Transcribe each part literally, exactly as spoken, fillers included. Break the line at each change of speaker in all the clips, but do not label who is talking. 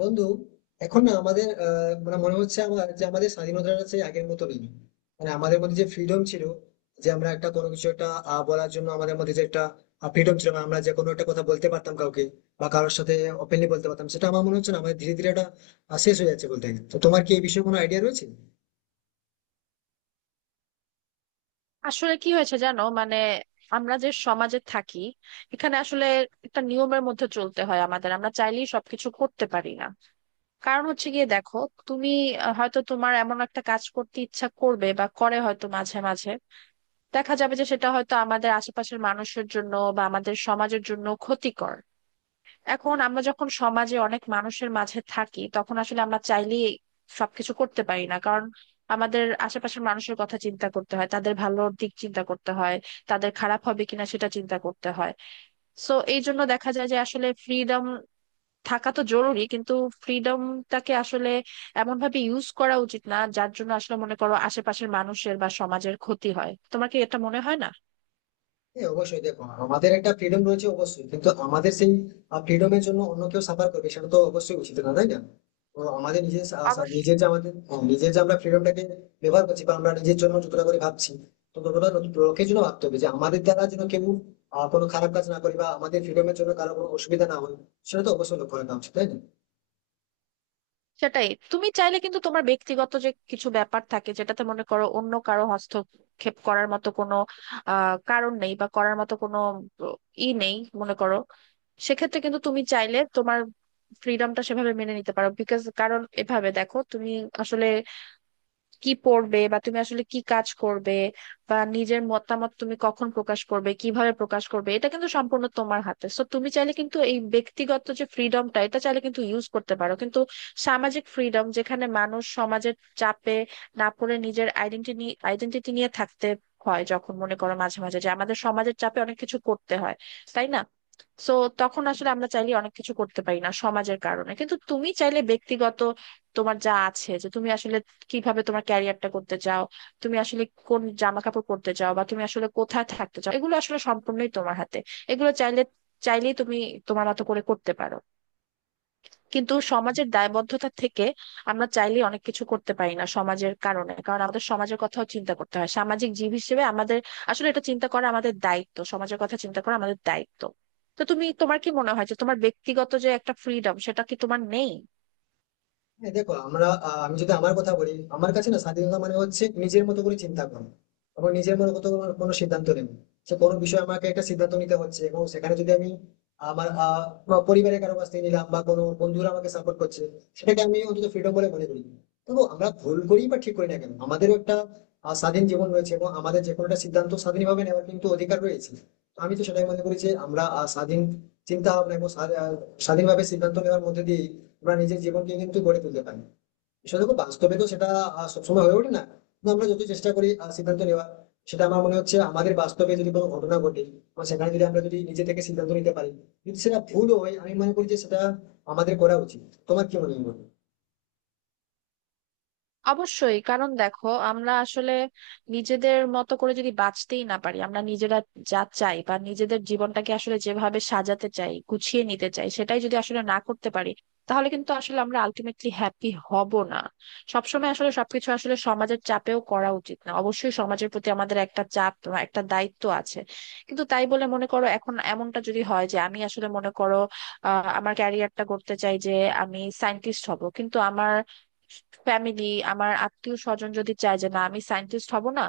বন্ধু, এখন না আমাদের আহ, মানে মনে হচ্ছে আমার যে আমাদের স্বাধীনতাটা সেই আগের মতো নেই। মানে আমাদের মধ্যে যে ফ্রিডম ছিল, যে আমরা একটা কোনো কিছু একটা আহ, বলার জন্য আমাদের মধ্যে যে একটা ফ্রিডম ছিল, মানে আমরা যে কোনো একটা কথা বলতে পারতাম কাউকে বা কারোর সাথে ওপেনলি বলতে পারতাম, সেটা আমার মনে হচ্ছে না। আমাদের ধীরে ধীরে এটা আহ, শেষ হয়ে যাচ্ছে বলতে গেলে। তো তোমার কি এই বিষয়ে কোনো আইডিয়া রয়েছে?
আসলে কি হয়েছে জানো? মানে আমরা যে সমাজে থাকি এখানে আসলে একটা নিয়মের মধ্যে চলতে হয় আমাদের, আমরা চাইলেই সবকিছু করতে পারি না। কারণ হচ্ছে গিয়ে দেখো, তুমি আহ, হয়তো তোমার এমন একটা কাজ করতে ইচ্ছা করবে বা করে হয়তো, মাঝে মাঝে দেখা যাবে যে সেটা হয়তো আমাদের আশেপাশের মানুষের জন্য বা আমাদের সমাজের জন্য ক্ষতিকর। এখন আমরা যখন সমাজে অনেক মানুষের মাঝে থাকি তখন আসলে আমরা চাইলেই সবকিছু করতে পারি না, কারণ আমাদের আশেপাশের মানুষের কথা চিন্তা করতে হয়, তাদের ভালো দিক চিন্তা করতে হয়, তাদের খারাপ হবে কিনা সেটা চিন্তা করতে হয়। সো এই জন্য দেখা যায় যে আসলে ফ্রিডম থাকা তো জরুরি, কিন্তু ফ্রিডমটাকে আসলে এমন ভাবে ইউজ করা উচিত না যার জন্য আসলে, মনে করো, আশেপাশের মানুষের বা সমাজের ক্ষতি হয়। তোমার কি এটা মনে হয় না?
হ্যাঁ, অবশ্যই। দেখো, আমাদের একটা ফ্রিডম রয়েছে অবশ্যই, কিন্তু আমাদের সেই ফ্রিডমের জন্য অন্য কেউ সাফার করবে সেটা তো অবশ্যই উচিত না, তাই না? তো আমাদের নিজের সা- সা-
অবশ্যই।
নিজের যে আমাদের হ্যাঁ, নিজের যে আমরা ফ্রিডমটাকে ব্যবহার করছি বা আমরা নিজের জন্য যতটা করে ভাবছি, তো ততটা লোক- লোকের জন্য ভাবতে হবে, যে আমাদের দ্বারা যেন কেউ আহ, কোনো খারাপ কাজ না করি বা আমাদের ফ্রিডমের জন্য কারো কোনো অসুবিধা না হয়। সেটা তো অবশ্যই লক্ষ্য রাখা উচিত, তাই না?
সেটাই, তুমি চাইলে কিন্তু তোমার ব্যক্তিগত যে কিছু ব্যাপার থাকে যেটাতে মনে করো অন্য কারো হস্তক্ষেপ করার মতো কোনো আহ কারণ নেই বা করার মতো কোনো ই নেই, মনে করো, সেক্ষেত্রে কিন্তু তুমি চাইলে তোমার ফ্রিডমটা সেভাবে মেনে নিতে পারো। বিকজ কারণ এভাবে দেখো, তুমি আসলে কি পড়বে বা তুমি আসলে কি কাজ করবে বা নিজের মতামত তুমি কখন প্রকাশ করবে, কিভাবে প্রকাশ করবে, এটা কিন্তু সম্পূর্ণ তোমার হাতে। সো তুমি চাইলে কিন্তু এই ব্যক্তিগত যে ফ্রিডমটা, এটা চাইলে কিন্তু ইউজ করতে পারো। কিন্তু সামাজিক ফ্রিডম, যেখানে মানুষ সমাজের চাপে না পড়ে নিজের আইডেন্টিটি আইডেন্টিটি নিয়ে থাকতে হয়, যখন মনে করো মাঝে মাঝে যে আমাদের সমাজের চাপে অনেক কিছু করতে হয়, তাই না? সো তখন আসলে আমরা চাইলে অনেক কিছু করতে পারি না সমাজের কারণে। কিন্তু তুমি চাইলে ব্যক্তিগত তোমার যা আছে, যে তুমি আসলে কিভাবে তোমার ক্যারিয়ারটা করতে চাও, তুমি আসলে কোন জামা কাপড় পরতে চাও বা তুমি আসলে কোথায় থাকতে চাও, এগুলো আসলে সম্পূর্ণই তোমার হাতে। এগুলো চাইলে চাইলেই তুমি তোমার মতো করে করতে পারো। কিন্তু সমাজের দায়বদ্ধতা থেকে আমরা চাইলেই অনেক কিছু করতে পারি না সমাজের কারণে, কারণ আমাদের সমাজের কথাও চিন্তা করতে হয় সামাজিক জীব হিসেবে। আমাদের আসলে এটা চিন্তা করা আমাদের দায়িত্ব, সমাজের কথা চিন্তা করা আমাদের দায়িত্ব। তো তুমি, তোমার কি মনে হয় যে তোমার ব্যক্তিগত যে একটা ফ্রিডম, সেটা কি তোমার নেই?
হ্যাঁ, দেখো আমরা আহ, আমি যদি আমার কথা বলি, আমার কাছে না স্বাধীনতা মানে হচ্ছে নিজের মতো করে চিন্তা করা এবং নিজের মতো করে কোনো কোনো সিদ্ধান্ত নেব। সে কোনো বিষয়ে আমাকে একটা সিদ্ধান্ত নিতে হচ্ছে এবং সেখানে যদি আমি আমার আহ, বা পরিবারের কারো কাছ থেকে নিলাম, বা কোনো বন্ধুরা আমাকে সাপোর্ট করছে, সেটাকে আমি অন্তত ফ্রিডম বলে মনে করি। তবু আমরা ভুল করি বা ঠিক করি না কেন, আমাদেরও একটা আহ, স্বাধীন জীবন রয়েছে এবং আমাদের যে কোনো একটা সিদ্ধান্ত স্বাধীনভাবে নেওয়ার কিন্তু অধিকার রয়েছে। তো আমি তো সেটাই মনে করি যে আমরা আহ, স্বাধীন চিন্তা ভাবনা এবং স্বা- আহ, স্বাধীনভাবে সিদ্ধান্ত নেওয়ার মধ্যে দিয়ে আমরা নিজের জীবনকে কিন্তু গড়ে তুলতে পারি। সেটা দেখো, বাস্তবে তো সেটা আহ, সবসময় হয়ে ওঠে না, কিন্তু আমরা যত চেষ্টা করি আহ, সিদ্ধান্ত নেওয়া, সেটা আমার মনে হচ্ছে আমাদের বাস্তবে যদি কোনো ঘটনা ঘটে বা সেখানে যদি আমরা যদি নিজে থেকে সিদ্ধান্ত নিতে পারি, যদি সেটা ভুল হয়, আমি মনে করি যে সেটা আমাদের করা উচিত। তোমার কি মনে হয় বলো?
অবশ্যই, কারণ দেখো আমরা আসলে নিজেদের মতো করে যদি বাঁচতেই না পারি, আমরা নিজেরা যা চাই বা নিজেদের জীবনটাকে আসলে যেভাবে সাজাতে চাই, গুছিয়ে নিতে চাই, সেটাই যদি আসলে না করতে পারি, তাহলে কিন্তু আসলে আমরা আলটিমেটলি হ্যাপি হব না। সবসময় আসলে সবকিছু আসলে সমাজের চাপেও করা উচিত না। অবশ্যই সমাজের প্রতি আমাদের একটা চাপ বা একটা দায়িত্ব আছে, কিন্তু তাই বলে মনে করো এখন এমনটা যদি হয় যে আমি আসলে, মনে করো, আহ আমার ক্যারিয়ারটা করতে চাই যে আমি সায়েন্টিস্ট হব, কিন্তু আমার ফ্যামিলি, আমার আত্মীয় স্বজন যদি চায় যে না, আমি সায়েন্টিস্ট হব না,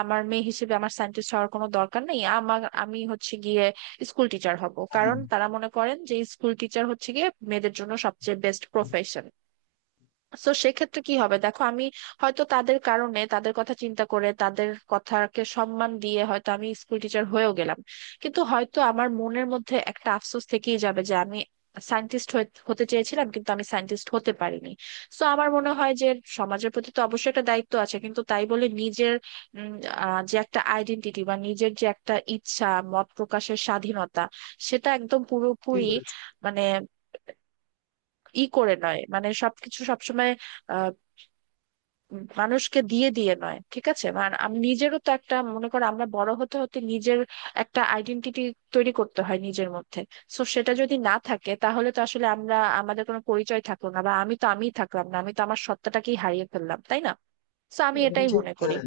আমার মেয়ে হিসেবে আমার সায়েন্টিস্ট হওয়ার কোনো দরকার নেই, আমার, আমি হচ্ছে গিয়ে স্কুল টিচার হব,
হ্যাঁ,
কারণ তারা মনে করেন যে স্কুল টিচার হচ্ছে গিয়ে মেয়েদের জন্য সবচেয়ে বেস্ট প্রফেশন। সো সেক্ষেত্রে কি হবে দেখো, আমি হয়তো তাদের কারণে, তাদের কথা চিন্তা করে, তাদের কথাকে সম্মান দিয়ে হয়তো আমি স্কুল টিচার হয়েও গেলাম, কিন্তু হয়তো আমার মনের মধ্যে একটা আফসোস থেকেই যাবে যে আমি সায়েন্টিস্ট হতে চেয়েছিলাম কিন্তু আমি সায়েন্টিস্ট হতে পারিনি। সো আমার মনে হয় যে সমাজের প্রতি তো অবশ্যই একটা দায়িত্ব আছে, কিন্তু তাই বলে নিজের উম, আহ, যে একটা আইডেন্টিটি বা নিজের যে একটা ইচ্ছা, মত প্রকাশের স্বাধীনতা, সেটা একদম
ঠিক
পুরোপুরি
বলেছো।
মানে ই করে নয়, মানে সবকিছু সবসময় মানুষকে দিয়ে দিয়ে নয়। ঠিক আছে, মানে আমি নিজেরও তো একটা, মনে করো আমরা বড় হতে হতে নিজের একটা আইডেন্টিটি তৈরি করতে হয় নিজের মধ্যে। সো সেটা যদি না থাকে তাহলে তো আসলে আমরা, আমাদের কোনো পরিচয় থাকলো না, বা আমি তো আমিই থাকলাম না, আমি তো আমার সত্তাটাকেই হারিয়ে ফেললাম, তাই না? তো আমি
হ্যাঁ, তুমি
এটাই
ঠিক,
মনে করি।
হ্যাঁ।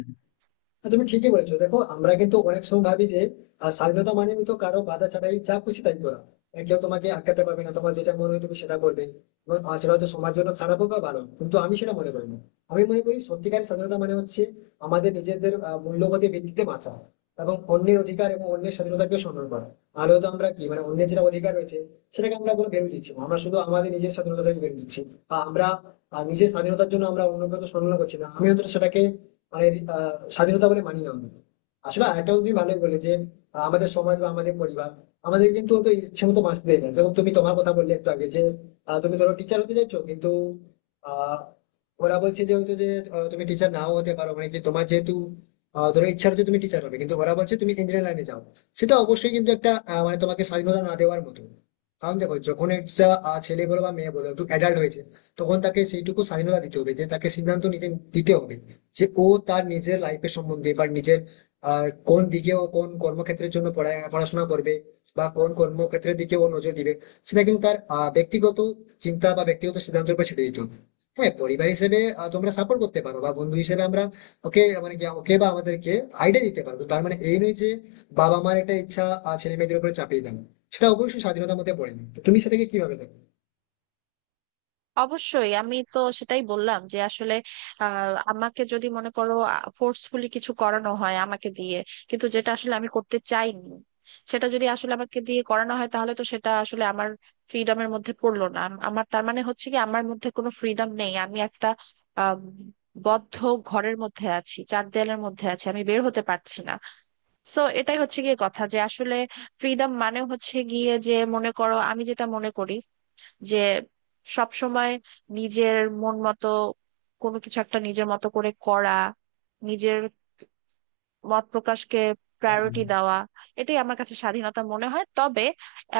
হ্যাঁ, তুমি ঠিকই বলেছো। দেখো আমরা কিন্তু অনেক সময় ভাবি যে আহ, স্বাধীনতা মানে তো কারো বাধা ছাড়াই যা খুশি তাই করা, আহ, কেউ তোমাকে আটকাতে পারবে না, তোমার যেটা মনে হয় তুমি সেটা করবে এবং, আহ, সেটা হয়তো সমাজের জন্য খারাপ হোক বা ভালো হোক, কিন্তু আমি সেটা মনে করি না। আমি মনে করি সত্যিকারের স্বাধীনতা মানে হচ্ছে আমাদের নিজেদের আহ, মূল্যবোধের ভিত্তিতে বাঁচা এবং অন্যের অধিকার এবং অন্যের স্বাধীনতাকে সম্মান করা। আর হয়তো আমরা কি মানে অন্যের যেটা অধিকার রয়েছে সেটাকে আমরা কোনো ভ্যালু দিচ্ছি না। আমরা শুধু আমাদের নিজের স্বাধীনতাকে ভ্যালু দিচ্ছি বা আমরা আহ, নিজের স্বাধীনতার জন্য আমরা অন্যকে তো সম্মান করছি না। আমি অন্তত সেটাকে মানে আহ, স্বাধীনতা বলে মানি না আমরা। আসলে আরেকটা তুমি ভালোই বলে যে আহ, আমাদের সমাজ বা আমাদের পরিবার আমাদের কিন্তু অত ইচ্ছে মতো বাঁচতে দেয় না। যেমন তুমি তোমার কথা বললে একটু আগে যে আহ, তুমি ধরো টিচার হতে চাইছো, কিন্তু আহ ওরা বলছে যে হয়তো যে আহ, তুমি টিচার নাও হতে পারো, মানে কি তোমার যেহেতু আহ, ধরো ইচ্ছা হচ্ছে তুমি টিচার হবে কিন্তু ওরা বলছে তুমি ইঞ্জিনিয়ার লাইনে যাও। সেটা অবশ্যই কিন্তু একটা আহ, মানে তোমাকে স্বাধীনতা না দেওয়ার মতো। কারণ দেখো, যখন একটা আহ, ছেলে বলো বা মেয়ে বলো একটু অ্যাডাল্ট হয়েছে, তখন তাকে সেইটুকু স্বাধীনতা দিতে হবে যে তাকে সিদ্ধান্ত নিতে দিতে হবে, যে ও তার নিজের লাইফের সম্বন্ধে বা নিজের আহ কোন দিকে ও কোন কর্মক্ষেত্রের জন্য পড়া- পড়াশোনা করবে বা কোন কর্মক্ষেত্রের দিকে ও নজর দিবে, সেটা কিন্তু তার আহ, ব্যক্তিগত চিন্তা বা ব্যক্তিগত সিদ্ধান্তের উপর ছেড়ে দিতে হবে। হ্যাঁ, পরিবার হিসেবে আহ, তোমরা সাপোর্ট করতে পারো বা বন্ধু হিসেবে আমরা ওকে মানে কি ওকে বা আমাদেরকে আইডিয়া দিতে পারবো, তার মানে এই নয় যে বাবা মার একটা ইচ্ছা আহ, ছেলে মেয়েদের উপরে চাপিয়ে দেন। সেটা অবশ্যই স্বাধীনতার মধ্যে পড়ে না। তো তুমি সেটাকে কিভাবে দেখো?
অবশ্যই, আমি তো সেটাই বললাম যে আসলে আহ, আমাকে যদি, মনে করো, ফোর্সফুলি কিছু করানো হয় আমাকে দিয়ে, কিন্তু যেটা আসলে আমি করতে চাইনি, সেটা যদি আসলে আমাকে দিয়ে করানো হয়, তাহলে তো সেটা আসলে আমার ফ্রিডমের মধ্যে পড়লো না। আম- আমার তার মানে হচ্ছে কি, আমার মধ্যে কোনো ফ্রিডম নেই, আমি একটা আম, বদ্ধ ঘরের মধ্যে আছি, চার দেয়ালের মধ্যে আছি, আমি বের হতে পারছি না। সো এটাই হচ্ছে গিয়ে কথা, যে আসলে ফ্রিডম মানে হচ্ছে গিয়ে যে, মনে করো, আমি যেটা মনে করি যে সব সময় নিজের মন মতো কোনো কিছু একটা নিজের মতো করে করা, নিজের মত প্রকাশকে
হ্যাঁ।
প্রায়োরিটি দেওয়া, এটাই আমার কাছে স্বাধীনতা মনে হয়। তবে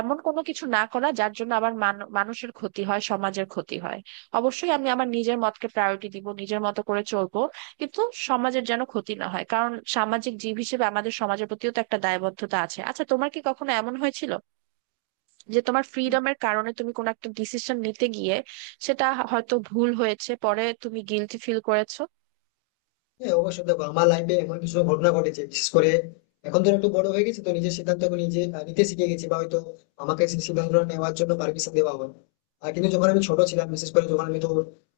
এমন কোনো কিছু না করা যার জন্য আবার মান- মানুষের ক্ষতি হয়, সমাজের ক্ষতি হয়। অবশ্যই আমি আমার নিজের মতকে প্রায়োরিটি দিব, নিজের মতো করে চলবো, কিন্তু সমাজের যেন ক্ষতি না হয়, কারণ সামাজিক জীব হিসেবে আমাদের সমাজের প্রতিও তো একটা দায়বদ্ধতা আছে। আচ্ছা, তোমার কি কখনো এমন হয়েছিল যে তোমার ফ্রিডমের কারণে তুমি কোনো একটা ডিসিশন নিতে গিয়ে, সেটা হয়তো ভুল হয়েছে, পরে তুমি গিলটি ফিল করেছো?
হ্যাঁ, অবশ্যই। দেখো, আমার লাইফে এমন কিছু ঘটনা ঘটেছে বিশেষ করে। এখন তো একটু বড় হয়ে গেছি, তো নিজের সিদ্ধান্তকে নিজে আহ, নিতে শিখে গেছি বা হয়তো আমাকে সেই সিদ্ধান্ত নেওয়ার জন্য পারমিশন দেওয়া হয়। আর কিন্তু যখন আমি ছোট ছিলাম, বিশেষ করে যখন আমি তো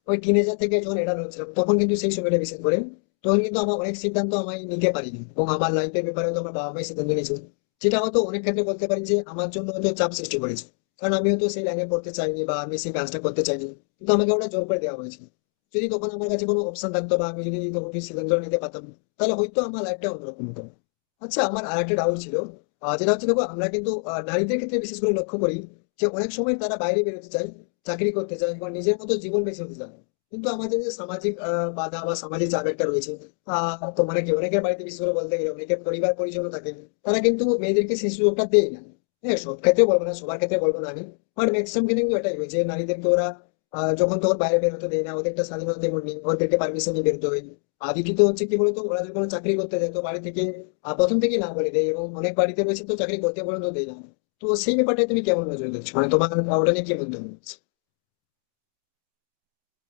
ওই টিনেজার থেকে যখন এডাল হচ্ছিলাম, তখন কিন্তু সেই সময়টা বিশেষ করে তখন কিন্তু আমার অনেক সিদ্ধান্ত আমি নিতে পারিনি এবং আমার লাইফের ব্যাপারে হয়তো আমার বাবা মাই সিদ্ধান্ত নিয়েছে, যেটা হয়তো অনেক ক্ষেত্রে বলতে পারি যে আমার জন্য হয়তো চাপ সৃষ্টি করেছে। কারণ আমি হয়তো সেই লাইনে পড়তে চাইনি বা আমি সেই কাজটা করতে চাইনি, কিন্তু আমাকে ওটা জোর করে দেওয়া হয়েছে। যদি তখন আমার কাছে কোনো অপশন থাকতো বা আমি যদি তখন কিছু সিদ্ধান্ত নিতে পারতাম, তাহলে হয়তো আমার লাইফটা অন্যরকম হতো। আচ্ছা, আমার আর একটা ডাউট ছিল, আহ, যেটা হচ্ছে দেখো আমরা কিন্তু আহ, নারীদের ক্ষেত্রে বিশেষ করে লক্ষ্য করি যে অনেক সময় তারা বাইরে বেরোতে চায়, চাকরি করতে চায় বা নিজের মতো জীবন বেছে নিতে চায়, কিন্তু আমাদের যে সামাজিক আহ, বাধা বা সামাজিক চাপ একটা রয়েছে। আহ তো মানে কি অনেকের বাড়িতে বিশেষ করে বলতে গেলে অনেকের পরিবার পরিজন থাকে, তারা কিন্তু মেয়েদেরকে সেই সুযোগটা দেয় না। হ্যাঁ, সব ক্ষেত্রে বলবো না, সবার ক্ষেত্রে বলবো না আমি, বাট ম্যাক্সিমাম কিন্তু এটাই হয় যে নারীদেরকে ওরা আহ যখন তখন বাইরে বের হতে দেয় না, ওদের একটা স্বাধীনতা তেমন নেই, ওদেরকে পারমিশন নিয়ে বেরোতে হয়। আর দ্বিতীয়ত হচ্ছে কি বলতো, ওরা যদি কোনো চাকরি করতে যায় তো বাড়ি থেকে আহ, প্রথম থেকে না বলে দেয় এবং অনেক বাড়িতে রয়েছে তো চাকরি করতে পর্যন্ত দেয় না। তো সেই ব্যাপারটা তুমি কেমন নজর দিচ্ছ, মানে তোমার ওটা নিয়ে কি বলতে হবে?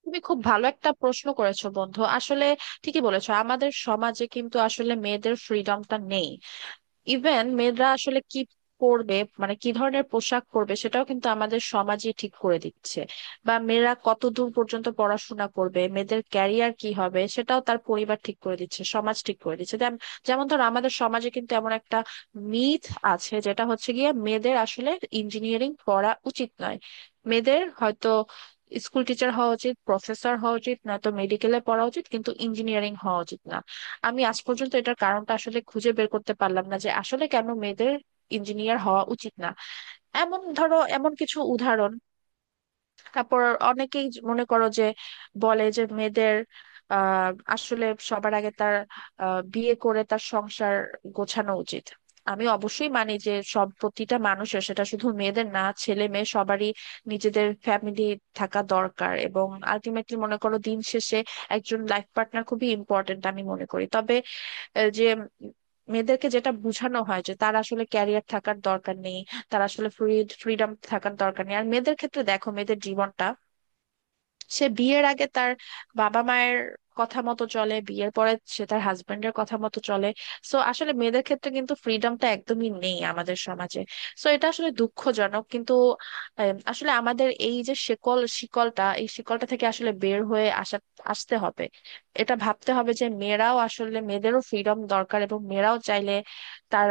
তুমি খুব ভালো একটা প্রশ্ন করেছো বন্ধু। আসলে ঠিকই বলেছো, আমাদের সমাজে কিন্তু আসলে মেয়েদের ফ্রিডমটা নেই। ইভেন মেয়েরা আসলে কি পরবে, মানে কি ধরনের পোশাক পরবে, সেটাও কিন্তু আমাদের সমাজই ঠিক করে দিচ্ছে, বা মেয়েরা কতদূর পর্যন্ত পড়াশোনা করবে, মেয়েদের ক্যারিয়ার কি হবে, সেটাও তার পরিবার ঠিক করে দিচ্ছে, সমাজ ঠিক করে দিচ্ছে। যেম- যেমন ধর আমাদের সমাজে কিন্তু এমন একটা মিথ আছে যেটা হচ্ছে গিয়ে মেয়েদের আসলে ইঞ্জিনিয়ারিং পড়া উচিত নয়, মেয়েদের হয়তো স্কুল টিচার হওয়া উচিত, প্রফেসর হওয়া উচিত, নয়তো মেডিকেলে পড়া উচিত, কিন্তু ইঞ্জিনিয়ারিং হওয়া উচিত না। আমি আজ পর্যন্ত এটার কারণটা আসলে খুঁজে বের করতে পারলাম না যে আসলে কেন মেয়েদের ইঞ্জিনিয়ার হওয়া উচিত না। এমন ধরো এমন কিছু উদাহরণ। তারপর অনেকেই জ- মনে করো যে বলে যে মেয়েদের আহ আসলে সবার আগে তার আহ, বিয়ে করে তার সংসার গোছানো উচিত। আমি অবশ্যই মানি যে সব, প্রতিটা মানুষের, সেটা শুধু মেয়েদের না, ছেলে মেয়ে সবারই নিজেদের ফ্যামিলি থাকা দরকার, এবং আলটিমেটলি, মনে করো, দিন শেষে একজন লাইফ পার্টনার খুবই ইম্পর্টেন্ট আমি মনে করি। তবে আহ, যে মেয়েদেরকে যেটা বোঝানো হয় যে তার আসলে ক্যারিয়ার থাকার দরকার নেই, তার আসলে ফ্রি ফ্রিডম থাকার দরকার নেই। আর মেয়েদের ক্ষেত্রে দেখো, মেয়েদের জীবনটা সে বিয়ের আগে তার বাবা মায়ের কথা মতো চলে, বিয়ের পরে সে তার হাজবেন্ডের কথা মতো চলে। সো আসলে মেয়েদের ক্ষেত্রে কিন্তু ফ্রিডমটা একদমই নেই আমাদের সমাজে। সো এটা আসলে দুঃখজনক। কিন্তু আম, আসলে আমাদের এই যে শিকল, শিকলটা এই শিকলটা থেকে আসলে বের হয়ে আসা আসতে হবে। এটা ভাবতে হবে যে মেয়েরাও আসলে, মেয়েদেরও ফ্রিডম দরকার, এবং মেয়েরাও চাইলে তার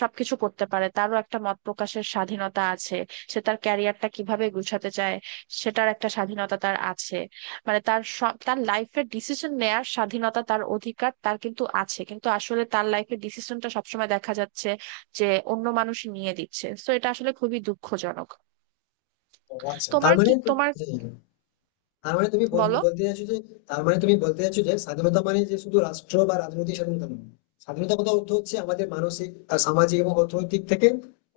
সবকিছু করতে পারে, তারও একটা মত প্রকাশের স্বাধীনতা আছে। সে তার ক্যারিয়ারটা কিভাবে গুছাতে চায়, সেটার একটা স্বাধীনতা তার আছে। মানে তার সব, তার লাইফের ডিসিশন নেয়ার স্বাধীনতা, তার অধিকার তার কিন্তু আছে, কিন্তু আসলে তার লাইফের ডিসিশনটা সবসময় দেখা যাচ্ছে যে অন্য মানুষ নিয়ে দিচ্ছে। তো এটা আসলে খুবই দুঃখজনক।
আচ্ছা, তার
তোমার
মানে
কি,
তো-
তোমার,
হ্যাঁ। তার মানে তুমি বলতে
বলো।
বলতে চাইছো যে তার মানে তুমি বলতে চাইছো যে স্বাধীনতা মানে যে শুধু রাষ্ট্র বা রাজনৈতিক স্বাধীনতা নয়, স্বাধীনতা কথা অর্থ হচ্ছে আমাদের মানসিক আর সামাজিক এবং অর্থনৈতিক থেকে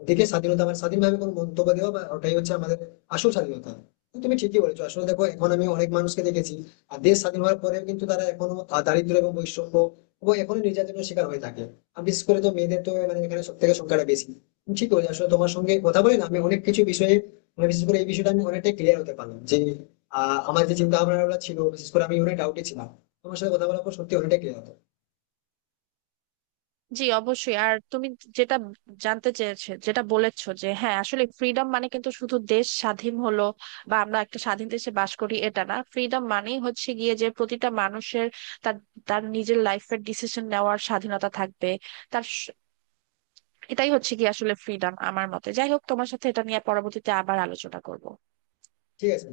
দিকে স্বাধীনতা মানে স্বাধীনভাবে কোনো মন্তব্য দেওয়া, বা ওটাই হচ্ছে আমাদের আসল স্বাধীনতা। তো তুমি ঠিকই বলেছো। আসলে দেখো, এখন আমি অনেক মানুষকে দেখেছি আর দেশ স্বাধীন হওয়ার পরেও কিন্তু তারা এখনো আহ, দারিদ্র এবং বৈষম্য এবং এখনো নির্যাতনের শিকার হয়ে থাকে। আর বিশেষ করে তো মেয়েদের তো মানে এখানে সব থেকে সংখ্যাটা বেশি। তুমি ঠিক বলেছো, আসলে তোমার সঙ্গে কথা বলে না আমি অনেক কিছু বিষয়ে মানে বিশেষ করে এই বিষয়টা আমি অনেকটাই ক্লিয়ার হতে পারলাম। যে আহ আমার যে চিন্তা ভাবনা ছিল, বিশেষ করে আমি অনেক ডাউটে ছিলাম, তোমার সাথে কথা বলার পর সত্যি অনেকটা ক্লিয়ার হতো।
জি অবশ্যই। আর তুমি যেটা জানতে চেয়েছো, যেটা বলেছো যে হ্যাঁ আসলে ফ্রিডম মানে কিন্তু শুধু দেশ স্বাধীন হলো বা আমরা একটা স্বাধীন দেশে বাস করি, এটা না। ফ্রিডম মানেই হচ্ছে গিয়ে যে প্রতিটা মানুষের তার, তার নিজের লাইফের ডিসিশন নেওয়ার স্বাধীনতা থাকবে। তার স- এটাই হচ্ছে কি আসলে ফ্রিডম আমার মতে। যাই হোক, তোমার সাথে এটা নিয়ে পরবর্তীতে আবার আলোচনা করব।
ঠিক আছে।